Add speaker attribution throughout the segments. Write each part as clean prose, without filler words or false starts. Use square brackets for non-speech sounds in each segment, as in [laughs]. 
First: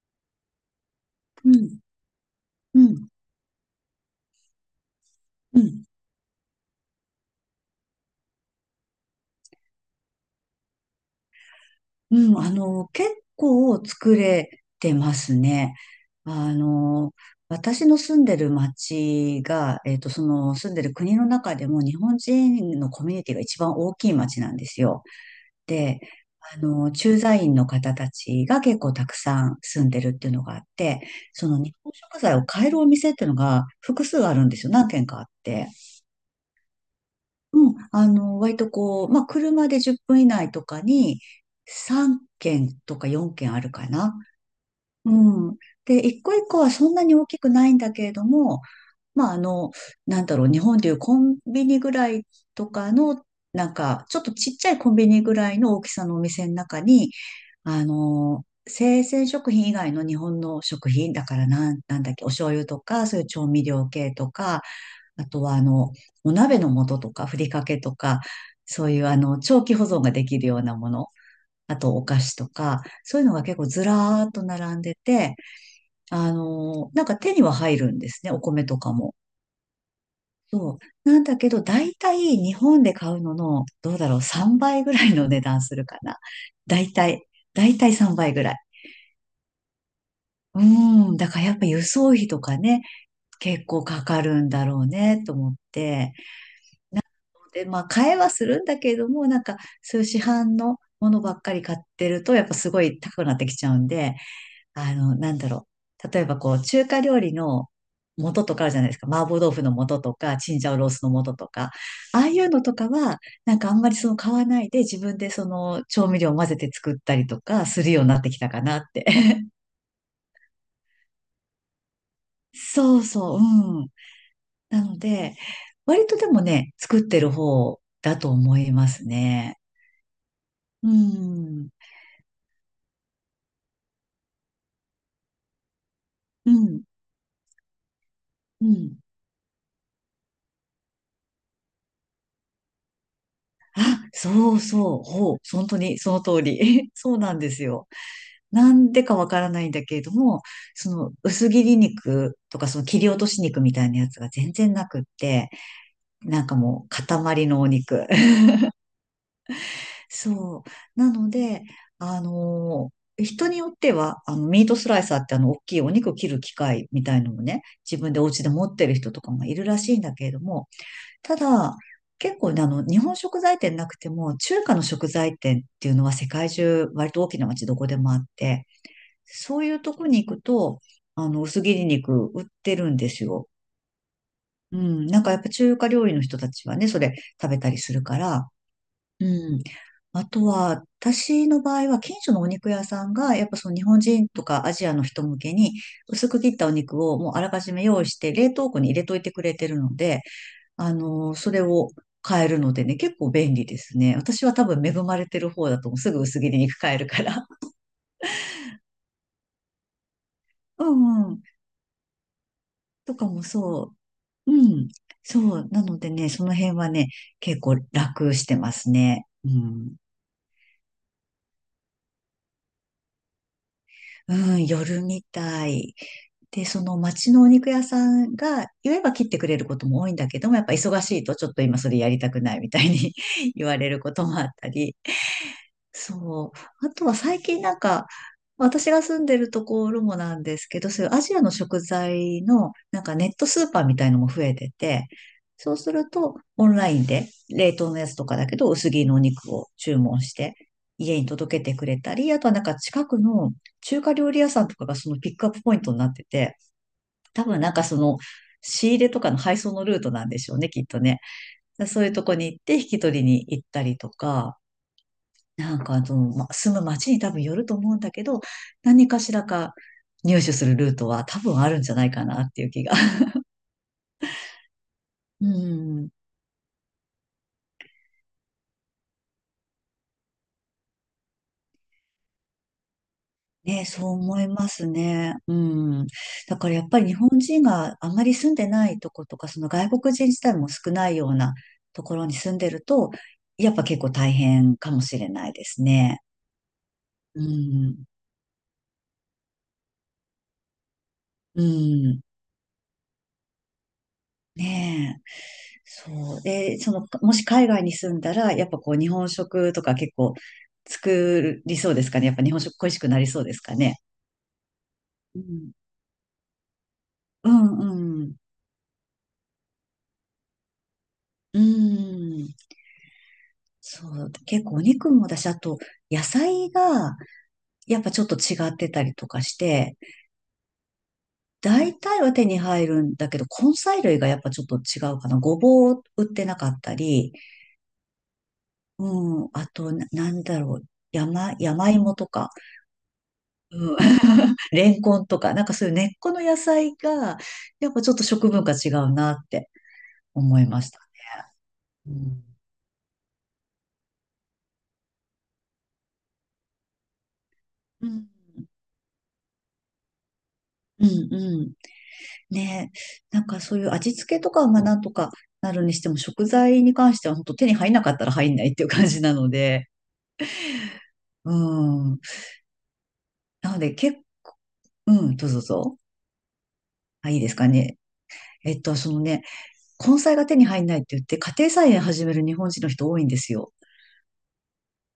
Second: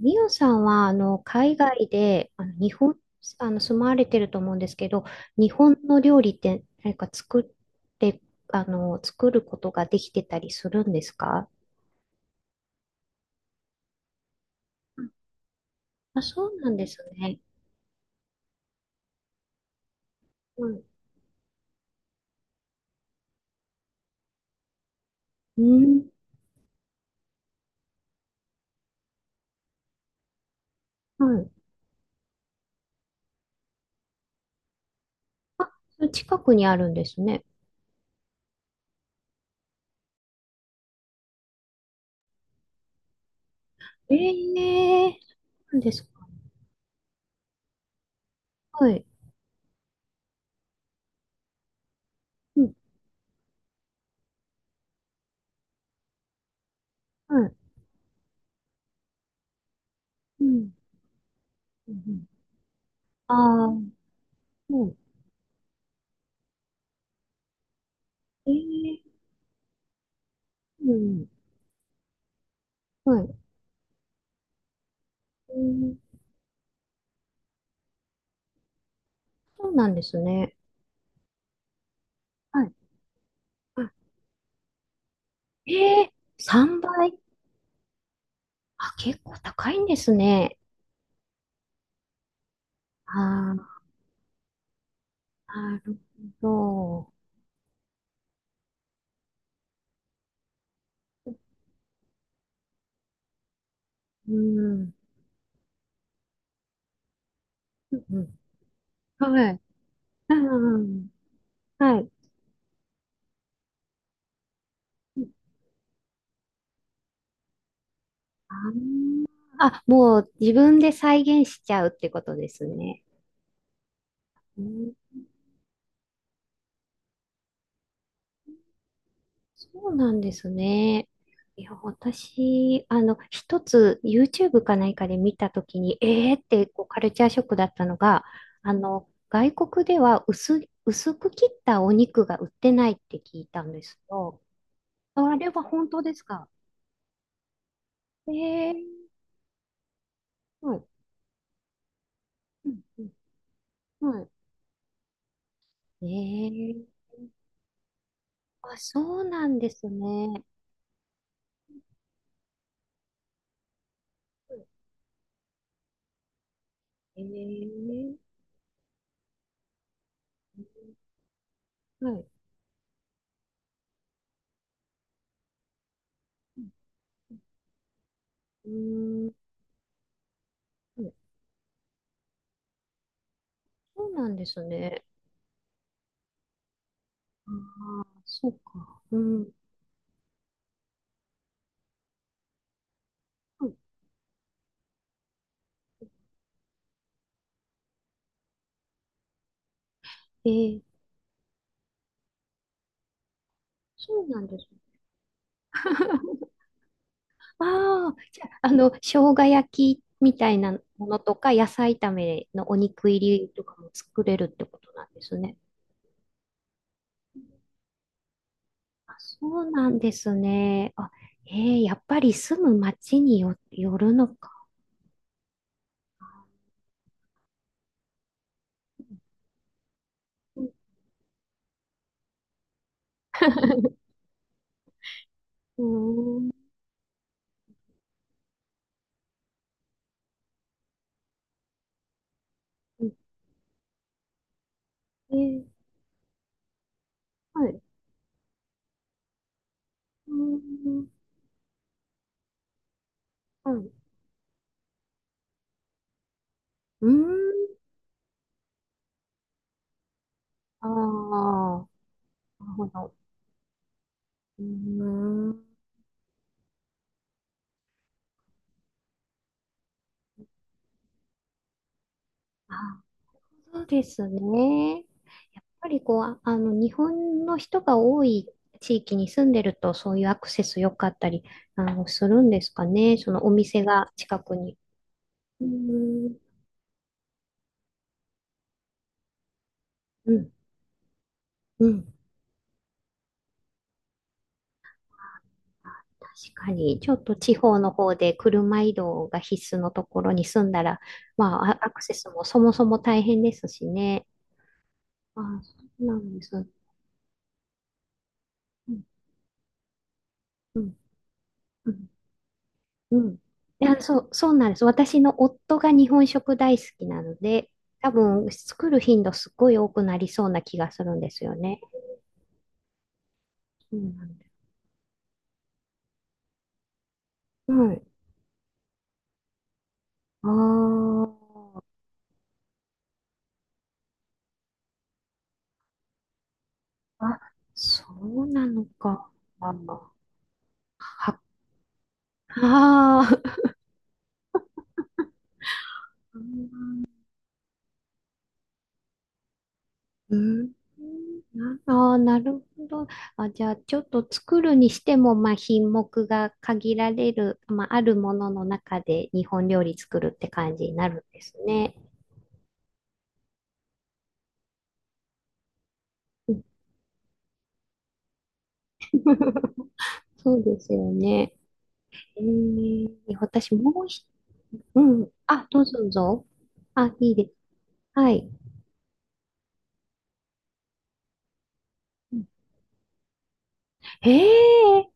Speaker 1: ミオさんは、
Speaker 2: う
Speaker 1: 海
Speaker 2: ん、
Speaker 1: 外で、日
Speaker 2: う
Speaker 1: 本、
Speaker 2: ん、
Speaker 1: あの、住まわれてると思うんですけど、日
Speaker 2: う
Speaker 1: 本
Speaker 2: ん、
Speaker 1: の料理って何か作って、作ることができてたりするんですか？
Speaker 2: 結構作れてますね。
Speaker 1: あ、そ
Speaker 2: あ
Speaker 1: うなんです
Speaker 2: の、
Speaker 1: ね。
Speaker 2: 私の住んでる町が、その
Speaker 1: う
Speaker 2: 住ん
Speaker 1: ん。
Speaker 2: でる国の中でも日本人のコミュニティが一番大きい町なんですよ。
Speaker 1: う
Speaker 2: で、
Speaker 1: ん。
Speaker 2: 駐在員の方たちが結構たくさん住んでるっていうのがあって、
Speaker 1: は
Speaker 2: そ
Speaker 1: い。
Speaker 2: の日本食材を買えるお店っていうのが複数あるんですよ。何軒かあって。
Speaker 1: あ、それ近くにあるんですね。
Speaker 2: 割とこう、まあ、車で10分以内とかに3軒とか4軒あるかな。
Speaker 1: え
Speaker 2: う
Speaker 1: え、
Speaker 2: ん。
Speaker 1: そうなんで
Speaker 2: で、
Speaker 1: す
Speaker 2: 一
Speaker 1: か？
Speaker 2: 個一個はそんなに大きくないんだけれども、
Speaker 1: はい。
Speaker 2: まあ、あの、日本でいうコンビニぐらい
Speaker 1: う
Speaker 2: と
Speaker 1: ん。
Speaker 2: かの、ちょっとちっちゃいコンビニぐらいの大きさのお店の中に、
Speaker 1: はい。
Speaker 2: 生鮮食品以外の日本
Speaker 1: う
Speaker 2: の
Speaker 1: ん。
Speaker 2: 食品、だからなん、
Speaker 1: う
Speaker 2: なんだっけ、
Speaker 1: ん。
Speaker 2: お醤油とか、そういう
Speaker 1: あ
Speaker 2: 調味
Speaker 1: あー、
Speaker 2: 料系とか、
Speaker 1: うん。
Speaker 2: あとは、お鍋の素とか、ふりかけとか、
Speaker 1: え
Speaker 2: そ
Speaker 1: え、
Speaker 2: ういう、長期保存ができるようなも
Speaker 1: う
Speaker 2: の、
Speaker 1: ん。
Speaker 2: あと、お菓子とか、そう
Speaker 1: は
Speaker 2: いうの
Speaker 1: い。
Speaker 2: が結構ずらーっと並んでて、
Speaker 1: うん。
Speaker 2: なんか手には入るんですね、お米とかも。
Speaker 1: そうなんですね。
Speaker 2: そう。なんだけど、だいたい日
Speaker 1: はい。
Speaker 2: 本で買うのの、
Speaker 1: あ、
Speaker 2: どうだろう、3倍ぐらいの値段するか
Speaker 1: ええ、
Speaker 2: な。だ
Speaker 1: 3
Speaker 2: いた
Speaker 1: 倍。
Speaker 2: い、だいたい3倍ぐらい。
Speaker 1: あ、結構高いんですね。
Speaker 2: うーん。だからやっぱ輸送費とかね、
Speaker 1: あ
Speaker 2: 結
Speaker 1: あ、
Speaker 2: 構かかるんだろうね、と思っ
Speaker 1: なる
Speaker 2: て。
Speaker 1: ほ
Speaker 2: で、まあ、買えはするんだけれども、そういう市販のものば
Speaker 1: ど。
Speaker 2: っかり買ってると、やっぱすごい高くなってきちゃうんで、
Speaker 1: うん。
Speaker 2: なんだろう。例えば、こう、中華料理の
Speaker 1: うん、
Speaker 2: 素とかあるじゃないですか。麻婆
Speaker 1: は
Speaker 2: 豆
Speaker 1: い。
Speaker 2: 腐の素と
Speaker 1: う
Speaker 2: か、チンジ
Speaker 1: ん
Speaker 2: ャオロース
Speaker 1: うん。
Speaker 2: の素とか。
Speaker 1: はい。
Speaker 2: ああいうのとかは、なんかあんまりその買わないで、自分でその調味料を混ぜて作ったりとかするようになってきた
Speaker 1: あ
Speaker 2: かなって。
Speaker 1: ー、
Speaker 2: [laughs]
Speaker 1: あ、もう自分で再現しちゃうってことです
Speaker 2: そ
Speaker 1: ね。
Speaker 2: うそう、うん。
Speaker 1: う
Speaker 2: な
Speaker 1: ん、
Speaker 2: ので、割とでもね、作ってる方だと思いますね。
Speaker 1: そうなんです
Speaker 2: う
Speaker 1: ね。い
Speaker 2: ん。
Speaker 1: や、私、一つ YouTube か何かで見たときに、えーっ
Speaker 2: う
Speaker 1: てこ
Speaker 2: ん。
Speaker 1: うカルチャーショックだったのが、
Speaker 2: うん。
Speaker 1: 外国では薄く切ったお肉が売ってないって聞いたんです
Speaker 2: あ、
Speaker 1: よ。
Speaker 2: そうそう。ほ
Speaker 1: あ
Speaker 2: う。
Speaker 1: れは
Speaker 2: 本当
Speaker 1: 本
Speaker 2: に
Speaker 1: 当で
Speaker 2: その
Speaker 1: す
Speaker 2: 通
Speaker 1: か？
Speaker 2: り。[laughs] そうなんですよ。
Speaker 1: ええ
Speaker 2: なん
Speaker 1: ー、
Speaker 2: でかわからないんだけれども、
Speaker 1: はい。
Speaker 2: その薄切り肉とか
Speaker 1: う
Speaker 2: そ
Speaker 1: ん
Speaker 2: の切
Speaker 1: う
Speaker 2: り
Speaker 1: ん、
Speaker 2: 落とし肉みたいなやつ
Speaker 1: は
Speaker 2: が全然なくって、
Speaker 1: い、
Speaker 2: なんか
Speaker 1: ええ
Speaker 2: もう
Speaker 1: ー、
Speaker 2: 塊のお肉。[laughs]
Speaker 1: あ、そうなんですね。
Speaker 2: そう。なので、人によっては、ミートスライサーって大きいお肉を切る機械みた
Speaker 1: え
Speaker 2: い
Speaker 1: え
Speaker 2: のもね、自分でお
Speaker 1: ー、
Speaker 2: 家で持ってる人とかもいるらしいんだけれども、ただ、
Speaker 1: はい。
Speaker 2: 結構ね、日本食材店なくても、中華の食材店っていうのは世界
Speaker 1: うん、
Speaker 2: 中、割と大きな街どこでもあって、
Speaker 1: うん、
Speaker 2: そういうとこに行くと、薄切り肉売ってるんですよ。
Speaker 1: そうなんです
Speaker 2: う
Speaker 1: ね。
Speaker 2: ん。なんかやっぱ中華料理の人たちはね、それ食
Speaker 1: あ
Speaker 2: べたりする
Speaker 1: あ、
Speaker 2: か
Speaker 1: そ
Speaker 2: ら、
Speaker 1: うか。う
Speaker 2: う
Speaker 1: ん。
Speaker 2: ん。あとは、私の場合は、近所のお肉屋さんが、やっぱその日本人とかアジアの人向けに、薄く切ったお肉をもうあらかじめ用意して、冷凍庫に入れといてくれてるので、
Speaker 1: ええー、
Speaker 2: それを買えるのでね、結構便利ですね。
Speaker 1: そうな
Speaker 2: 私
Speaker 1: ん
Speaker 2: は
Speaker 1: で
Speaker 2: 多
Speaker 1: すね。
Speaker 2: 分恵まれてる方だと思う。すぐ薄
Speaker 1: [laughs]
Speaker 2: 切り肉買えるから。
Speaker 1: ああ、じゃあ、生姜焼きみたいな
Speaker 2: [laughs] う
Speaker 1: もの
Speaker 2: んう
Speaker 1: と
Speaker 2: ん。
Speaker 1: か、野菜炒めのお肉
Speaker 2: と
Speaker 1: 入
Speaker 2: かも
Speaker 1: りとかも
Speaker 2: そ
Speaker 1: 作れるっ
Speaker 2: う。う
Speaker 1: てこ
Speaker 2: ん。
Speaker 1: となんです
Speaker 2: そ
Speaker 1: ね。
Speaker 2: う。なのでね、その辺はね、結構楽してますね。う
Speaker 1: そうな
Speaker 2: ん。
Speaker 1: んですね。あ、えー、やっぱり住む町よるの
Speaker 2: う
Speaker 1: か。
Speaker 2: ん、夜みたい。で、その町のお肉屋さんが言えば切ってくれることも多いんだけども、やっぱ忙しいとちょっと今それやりたくないみたいに [laughs] 言われることもあったり、
Speaker 1: う
Speaker 2: そ
Speaker 1: ん、
Speaker 2: う。あとは最近なんか、私が住んでるところもなんですけど、そういうアジアの食材のなん
Speaker 1: うん、
Speaker 2: かネットスーパーみたいのも増えてて、
Speaker 1: えー、
Speaker 2: そうするとオンラインで
Speaker 1: は
Speaker 2: 冷
Speaker 1: い。
Speaker 2: 凍のやつとかだけど薄切りのお肉を注文し
Speaker 1: う
Speaker 2: て
Speaker 1: ん、
Speaker 2: 家に届けてくれたり、あとはなんか近くの
Speaker 1: はい。
Speaker 2: 中華料理屋さんとかがそのピックアップポイントになってて、
Speaker 1: うん、
Speaker 2: 多分なんかその仕入れとかの配送のルートなんでしょうね、きっ
Speaker 1: あ
Speaker 2: とね。
Speaker 1: あ、
Speaker 2: そういうとこに行っ
Speaker 1: なる
Speaker 2: て引
Speaker 1: ほ
Speaker 2: き
Speaker 1: ど。
Speaker 2: 取りに行ったりとか、
Speaker 1: うん、
Speaker 2: ま、住む街に多分よると思うんだけど、何かしらか入手するルートは多分あるんじゃないかなっていう
Speaker 1: あ、
Speaker 2: 気が。
Speaker 1: そうですね。やっ
Speaker 2: う
Speaker 1: ぱり
Speaker 2: ん。
Speaker 1: こう、日本の人が多い地域に住んでると、そういうアクセス良かったり、するんですかね。そのお
Speaker 2: [laughs]
Speaker 1: 店
Speaker 2: ね、そう
Speaker 1: が近
Speaker 2: 思い
Speaker 1: く
Speaker 2: ま
Speaker 1: に。
Speaker 2: すね。う
Speaker 1: う
Speaker 2: ん。
Speaker 1: ん、
Speaker 2: だからやっぱり日本人があまり住んでないとことか、その外国人
Speaker 1: う
Speaker 2: 自
Speaker 1: ん、
Speaker 2: 体も少ないような
Speaker 1: う
Speaker 2: と
Speaker 1: ん。
Speaker 2: ころに住んでると、やっぱ結構大変かもしれないですね。
Speaker 1: 確かに、ちょっと
Speaker 2: う
Speaker 1: 地方の
Speaker 2: ん。
Speaker 1: 方で車移動が必須のところに住んだら、ま
Speaker 2: う
Speaker 1: あ、アアクセ
Speaker 2: ん。
Speaker 1: スもそもそも大変ですしね。
Speaker 2: ねえ。
Speaker 1: ああ、そうなん
Speaker 2: そ
Speaker 1: で
Speaker 2: う。
Speaker 1: す。う
Speaker 2: で、その、もし海外に住んだら、やっぱこう、
Speaker 1: ん、
Speaker 2: 日本食とか結構
Speaker 1: うん、
Speaker 2: 作りそ
Speaker 1: う
Speaker 2: うで
Speaker 1: ん。
Speaker 2: すかね。やっぱ日本食恋しく
Speaker 1: う
Speaker 2: なり
Speaker 1: ん、
Speaker 2: そうですか
Speaker 1: い
Speaker 2: ね。
Speaker 1: や、そうなんです。私の
Speaker 2: うん。
Speaker 1: 夫が日本食大好きなの
Speaker 2: う
Speaker 1: で、多
Speaker 2: んうん。
Speaker 1: 分作る頻度すっごい多くなりそうな気がするんですよ
Speaker 2: う
Speaker 1: ね。
Speaker 2: ん。
Speaker 1: そう
Speaker 2: そ
Speaker 1: な
Speaker 2: う。
Speaker 1: んです。
Speaker 2: 結構お肉もだし、あと、野菜が、やっ
Speaker 1: う
Speaker 2: ぱちょっと違ってたりとかして、
Speaker 1: ん。あ
Speaker 2: 大体は手に入るんだけど、根菜類がやっぱちょっと違うかな。ごぼう売ってなかった
Speaker 1: あ、
Speaker 2: り、
Speaker 1: あ、そうなのか。
Speaker 2: うん。あ
Speaker 1: あ
Speaker 2: と、
Speaker 1: あ、
Speaker 2: なんだろう。
Speaker 1: は、[laughs]
Speaker 2: 山芋とか。
Speaker 1: ああ。
Speaker 2: うん。レンコンと
Speaker 1: [laughs]
Speaker 2: か、なんかそういう根っこ
Speaker 1: う
Speaker 2: の野
Speaker 1: ん
Speaker 2: 菜が、やっぱちょっと食文化違うなって
Speaker 1: う
Speaker 2: 思い
Speaker 1: ん。
Speaker 2: ました。
Speaker 1: な
Speaker 2: う
Speaker 1: ああ、な
Speaker 2: ん。
Speaker 1: るほど。あ、じゃあ、ちょっと作るにしても、まあ、品目が限られる、まあ、あ
Speaker 2: う
Speaker 1: る
Speaker 2: ん、
Speaker 1: ものの中で日本料理作るって感じに
Speaker 2: う
Speaker 1: なるん
Speaker 2: ん、
Speaker 1: です
Speaker 2: うん
Speaker 1: ね。
Speaker 2: ねえ。なんかそういう味付けとかはなんとかなるにしても、食
Speaker 1: うん。
Speaker 2: 材に関しては本当手に入んなかったら入んないっていう感じなので、
Speaker 1: [laughs] そうですよね。
Speaker 2: うん。
Speaker 1: えー、
Speaker 2: な
Speaker 1: 私
Speaker 2: の
Speaker 1: も
Speaker 2: で、
Speaker 1: う
Speaker 2: け、
Speaker 1: ひ、う
Speaker 2: う
Speaker 1: ん。
Speaker 2: ん、どうぞどう
Speaker 1: あ、どう
Speaker 2: ぞ。
Speaker 1: ぞどうぞ。あ、
Speaker 2: あ、
Speaker 1: いい
Speaker 2: いい
Speaker 1: で
Speaker 2: で
Speaker 1: す。
Speaker 2: すかね。
Speaker 1: はい。
Speaker 2: そのね、根菜が手に入んないって言って、家庭菜園始め
Speaker 1: う
Speaker 2: る
Speaker 1: ん、
Speaker 2: 日本人の人多いんですよ。
Speaker 1: えー、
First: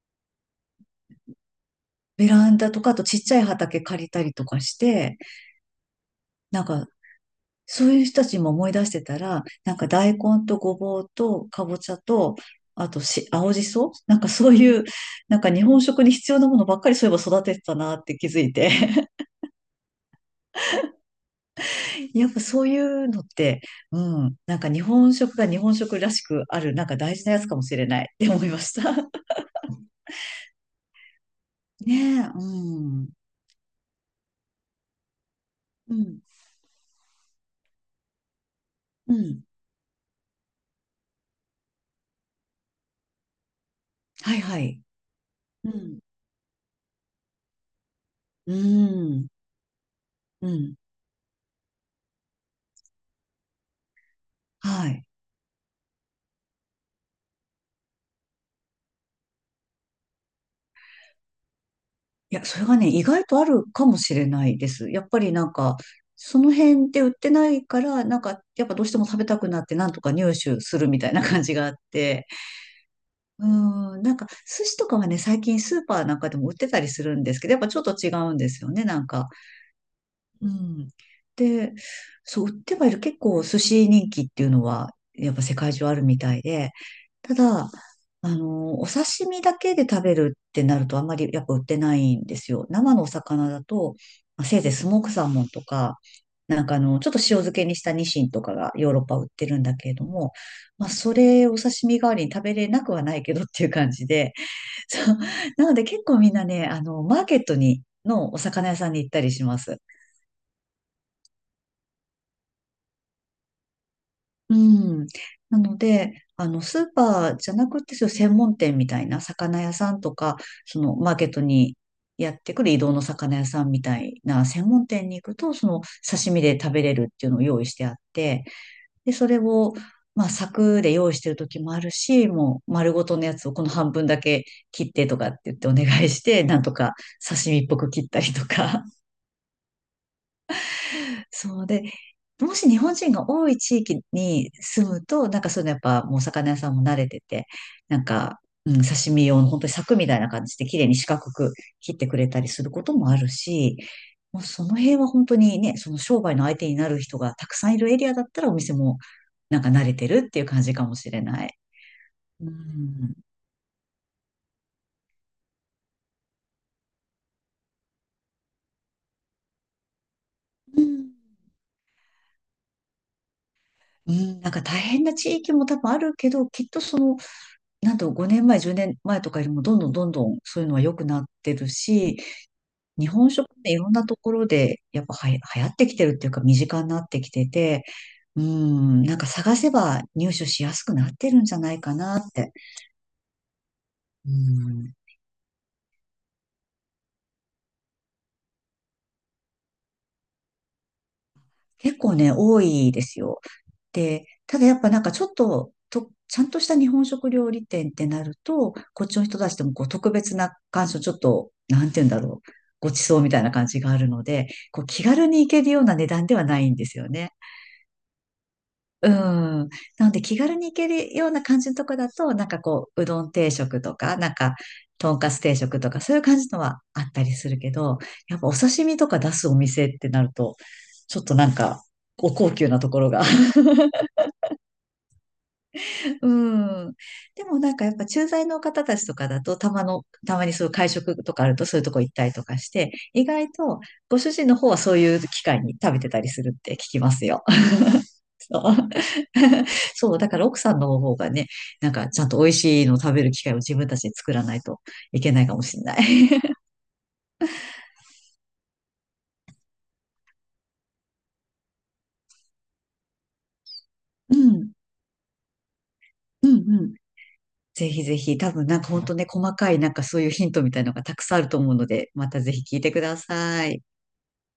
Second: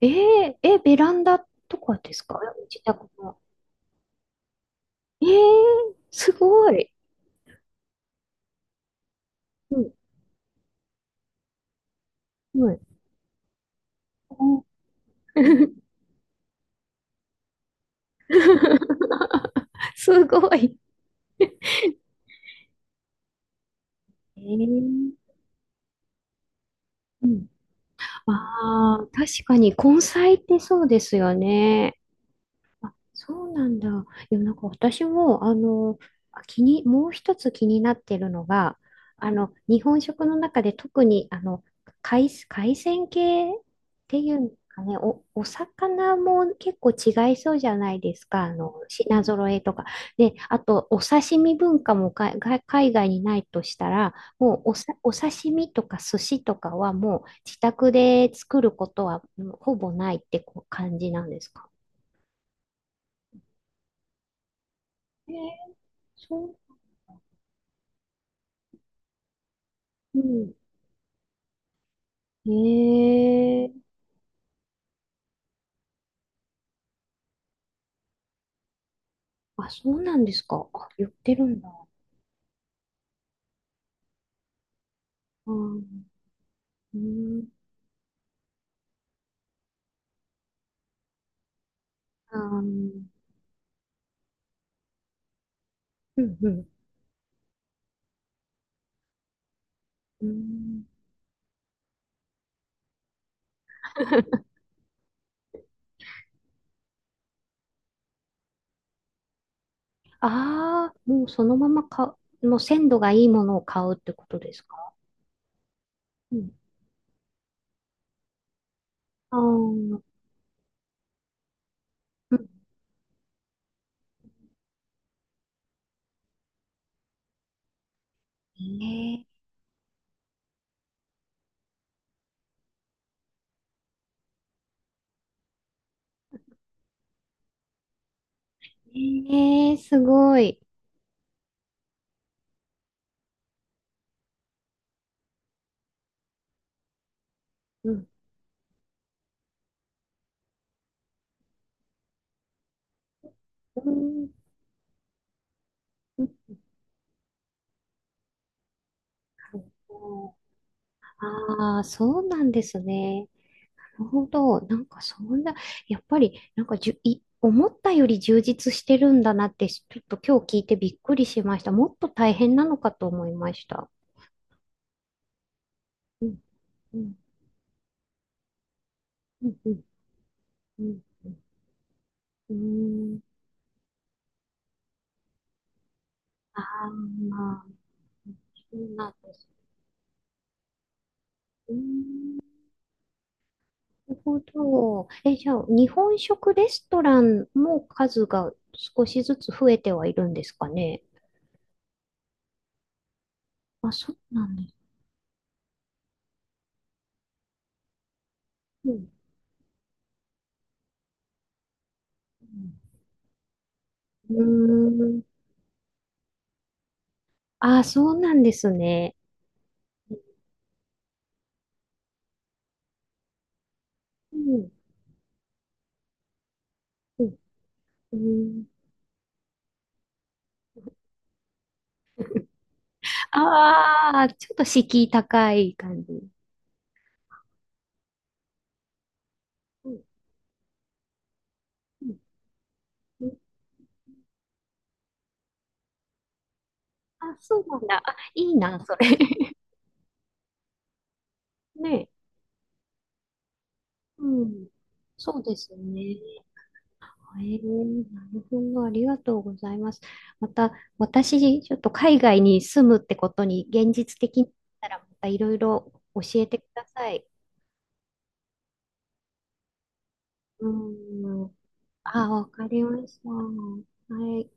Speaker 1: えー、え、ベランダとかです
Speaker 2: ベ
Speaker 1: か？
Speaker 2: ランダと
Speaker 1: 自
Speaker 2: か、あと
Speaker 1: 宅
Speaker 2: ちっち
Speaker 1: の。
Speaker 2: ゃい畑借りたりとかして、
Speaker 1: えー、す
Speaker 2: なん
Speaker 1: ご
Speaker 2: か
Speaker 1: い。
Speaker 2: そういう人たちも思い出してたら、なん
Speaker 1: う
Speaker 2: か
Speaker 1: ん、
Speaker 2: 大根とごぼうとかぼちゃと、
Speaker 1: うん。
Speaker 2: あとし、青じそなんかそう
Speaker 1: お。
Speaker 2: いう、なんか日本
Speaker 1: [laughs]
Speaker 2: 食に必要なものばっかりそういえば育ててたなって気づいて。
Speaker 1: [laughs] すごい。
Speaker 2: [laughs] やっぱそういうのって、うん、
Speaker 1: え
Speaker 2: なんか日本
Speaker 1: ー、
Speaker 2: 食が日本食らしくある、なんか大事
Speaker 1: う
Speaker 2: なや
Speaker 1: ん、
Speaker 2: つかもしれないって思いました。
Speaker 1: ああ、
Speaker 2: [laughs]
Speaker 1: 確かに根菜ってそうですよ
Speaker 2: ね
Speaker 1: ね。
Speaker 2: え、うん。
Speaker 1: そうなんだ。なんか私も、
Speaker 2: うん、
Speaker 1: あ気に、もう一つ気になってるのが、
Speaker 2: うん。
Speaker 1: 日本食の中で特に、海鮮系ってい
Speaker 2: は
Speaker 1: う
Speaker 2: い
Speaker 1: んです
Speaker 2: はい。
Speaker 1: かね、お
Speaker 2: うん。
Speaker 1: 魚も結構違いそうじゃないですか、
Speaker 2: う
Speaker 1: 品
Speaker 2: ん。
Speaker 1: 揃えとか。で、
Speaker 2: う
Speaker 1: あ
Speaker 2: ん。
Speaker 1: と、お刺身文化もが海外にないとしたら、もう
Speaker 2: はい。
Speaker 1: お刺身とか寿司とかはもう自宅で作ることは、うん、ほぼないってこう感じなんですか
Speaker 2: いや、それがね、意外とあるかもしれないです。やっぱり
Speaker 1: ね？
Speaker 2: なんか、
Speaker 1: そ
Speaker 2: その
Speaker 1: う。
Speaker 2: 辺で売ってないから、なんか、やっぱどうしても食べたくなって、なんとか
Speaker 1: う
Speaker 2: 入
Speaker 1: ん。
Speaker 2: 手するみたいな感じがあって。う
Speaker 1: ええ、
Speaker 2: ん、なんか、寿司とかはね、最近スーパーなんかでも売ってたりするんですけど、やっぱちょっと違うんですよね、なんか。
Speaker 1: あ、そうなんです
Speaker 2: う
Speaker 1: か？あ、
Speaker 2: ん。
Speaker 1: 言ってるんだ。
Speaker 2: で、
Speaker 1: あ
Speaker 2: そう、売ってはいる。結構寿司人気っていうのは、やっぱ世界中あるみ
Speaker 1: ー、
Speaker 2: たいで、
Speaker 1: う
Speaker 2: た
Speaker 1: ん、
Speaker 2: だ、お刺身だけで食べるってなるとあんまりやっぱ売ってないん
Speaker 1: あ
Speaker 2: ですよ。生
Speaker 1: ー、
Speaker 2: のお魚だと、まあせいぜいスモークサーモンとか、
Speaker 1: うん、うん。
Speaker 2: ちょっと塩漬けにしたニシンとかがヨーロッパ売ってるんだけれど
Speaker 1: う
Speaker 2: も、
Speaker 1: ん、
Speaker 2: まあ、それお刺身代わりに食べれなくはないけどっていう感じで、
Speaker 1: [laughs]
Speaker 2: そう。なので結構みんなね、マーケットに、のお魚屋さんに行ったりします。
Speaker 1: ああ、もうそのままもう鮮度がいいものを買うってことで
Speaker 2: う
Speaker 1: すか？
Speaker 2: ん。なので、
Speaker 1: うん。
Speaker 2: スーパーじゃなくて、そういう専門店みたいな
Speaker 1: ああ、
Speaker 2: 魚屋さん
Speaker 1: う
Speaker 2: とか、そのマーケットにやってく
Speaker 1: ん。
Speaker 2: る移動の魚屋さんみたいな専門店に行くと、その刺身で食べれるっていうのを用意してあって、で、
Speaker 1: ええ、
Speaker 2: それを、まあ、柵で用意してる時もあるし、もう丸ごとのやつをこの半分だけ切ってとかって言ってお願いして、なんとか刺身っぽく切ったりとか。
Speaker 1: ええ、すごい。
Speaker 2: そうで、もし日本人が多い地域に住むと、なんかそういうのやっぱもうお魚屋さんも慣れてて、
Speaker 1: う
Speaker 2: なん
Speaker 1: ん。
Speaker 2: か、うん、刺身用の本当に柵みたいな感じで綺麗に四角く切ってくれたりすることもあるし、
Speaker 1: うん。
Speaker 2: もうその辺は本当にね、その商
Speaker 1: う
Speaker 2: 売の
Speaker 1: ん、
Speaker 2: 相手になる人がたくさんいるエリアだったらお店もなんか慣れてるっていう感じかもしれない。
Speaker 1: ああー、そうな
Speaker 2: う
Speaker 1: んです
Speaker 2: ん。
Speaker 1: ね。なるほど。なんかそんな、やっぱり、なんかじゅ、い、思ったより充実してるんだなって、ちょっと今日聞いて
Speaker 2: う
Speaker 1: びっ
Speaker 2: ん
Speaker 1: くりしました。もっと大変なのかと思いました。
Speaker 2: うん、なんか大変な地域も多分ある
Speaker 1: う
Speaker 2: け
Speaker 1: ん、
Speaker 2: ど、きっとそ
Speaker 1: うん、
Speaker 2: のなんと5年前、10年前とかよ
Speaker 1: う
Speaker 2: り
Speaker 1: ん、
Speaker 2: も
Speaker 1: う
Speaker 2: どん
Speaker 1: ん、
Speaker 2: どんどんどんそういうのは
Speaker 1: う
Speaker 2: 良
Speaker 1: ん。
Speaker 2: くなってるし、
Speaker 1: う
Speaker 2: 日
Speaker 1: ん、
Speaker 2: 本食っていろんなところでやっぱはや流行ってきてるっていうか身
Speaker 1: あ
Speaker 2: 近に
Speaker 1: あ、
Speaker 2: なってきて
Speaker 1: まあ、
Speaker 2: て、う
Speaker 1: そう
Speaker 2: ん、
Speaker 1: なん
Speaker 2: なんか
Speaker 1: です。
Speaker 2: 探せば入手しやすくなってるんじゃ
Speaker 1: う
Speaker 2: な
Speaker 1: ん、
Speaker 2: いかな
Speaker 1: な
Speaker 2: って。
Speaker 1: る
Speaker 2: う
Speaker 1: ほ
Speaker 2: ん、
Speaker 1: ど。え、じゃあ、日本食レストランも数が少しずつ増えてはいるんですかね？
Speaker 2: 結構ね、多いですよ。
Speaker 1: あ、そう
Speaker 2: で、
Speaker 1: なん
Speaker 2: ただ
Speaker 1: です。
Speaker 2: やっぱなんかちょっと、ちゃんとした日本食料理店ってなると、
Speaker 1: う
Speaker 2: こっ
Speaker 1: ん、
Speaker 2: ちの人たちでもこう特別な感想、ちょっと、なんて言うんだろう、ごちそうみたいな感じがあるの
Speaker 1: う
Speaker 2: で、こ
Speaker 1: ん。
Speaker 2: う気
Speaker 1: うー
Speaker 2: 軽
Speaker 1: ん。
Speaker 2: に行けるような値段ではないんですよね。
Speaker 1: あ、そうなんです
Speaker 2: う
Speaker 1: ね。
Speaker 2: ん。なので気軽に行けるような感じのとこだと、なんかこう、うどん定食とか、なん
Speaker 1: う
Speaker 2: か、
Speaker 1: ん。
Speaker 2: とんかつ定食とか、そういう感じのはあった
Speaker 1: う
Speaker 2: り
Speaker 1: ん
Speaker 2: するけど、
Speaker 1: う
Speaker 2: やっぱお
Speaker 1: ん、
Speaker 2: 刺身とか出すお店ってなると、ちょっとなんか、お高級なところが、
Speaker 1: ああ、ちょっと敷居高い感じ。
Speaker 2: うん。でもなんかやっぱ駐在の方たちとかだと、
Speaker 1: うん
Speaker 2: たまにそういう会食とかあるとそういうとこ
Speaker 1: う
Speaker 2: 行っ
Speaker 1: ん
Speaker 2: たりとかして、
Speaker 1: う
Speaker 2: 意
Speaker 1: ん、
Speaker 2: 外とご主人の方はそういう機会に食べてたりするって聞きます
Speaker 1: あ、
Speaker 2: よ。
Speaker 1: そうなんだ。あ、
Speaker 2: [laughs]
Speaker 1: いい
Speaker 2: そう。
Speaker 1: な、それ。[laughs]
Speaker 2: [laughs] そう、だから奥さんの方がね、なん
Speaker 1: ね
Speaker 2: か
Speaker 1: え。
Speaker 2: ちゃんと美味しいのを食べる機会を自分たちで
Speaker 1: う
Speaker 2: 作らない
Speaker 1: ん。
Speaker 2: といけ
Speaker 1: そ
Speaker 2: な
Speaker 1: う
Speaker 2: いか
Speaker 1: で
Speaker 2: も
Speaker 1: す
Speaker 2: しれない。
Speaker 1: ね。
Speaker 2: [laughs]
Speaker 1: ええ、なるほど。ありがとうございます。また、私、ちょっと海外に住むってことに現実
Speaker 2: う
Speaker 1: 的になっ
Speaker 2: ん、
Speaker 1: たら、またいろいろ教え
Speaker 2: う
Speaker 1: てく
Speaker 2: ん、う
Speaker 1: だ
Speaker 2: ん。
Speaker 1: さい。
Speaker 2: ぜひぜひ、多分なんか本当ね、細かいなんかそういうヒント
Speaker 1: う
Speaker 2: みたいのがたくさんある
Speaker 1: ん。
Speaker 2: と思うので、
Speaker 1: あ、
Speaker 2: また
Speaker 1: わ
Speaker 2: ぜひ
Speaker 1: か
Speaker 2: 聞い
Speaker 1: り
Speaker 2: てく
Speaker 1: ま
Speaker 2: だ
Speaker 1: した。
Speaker 2: さい。
Speaker 1: はい。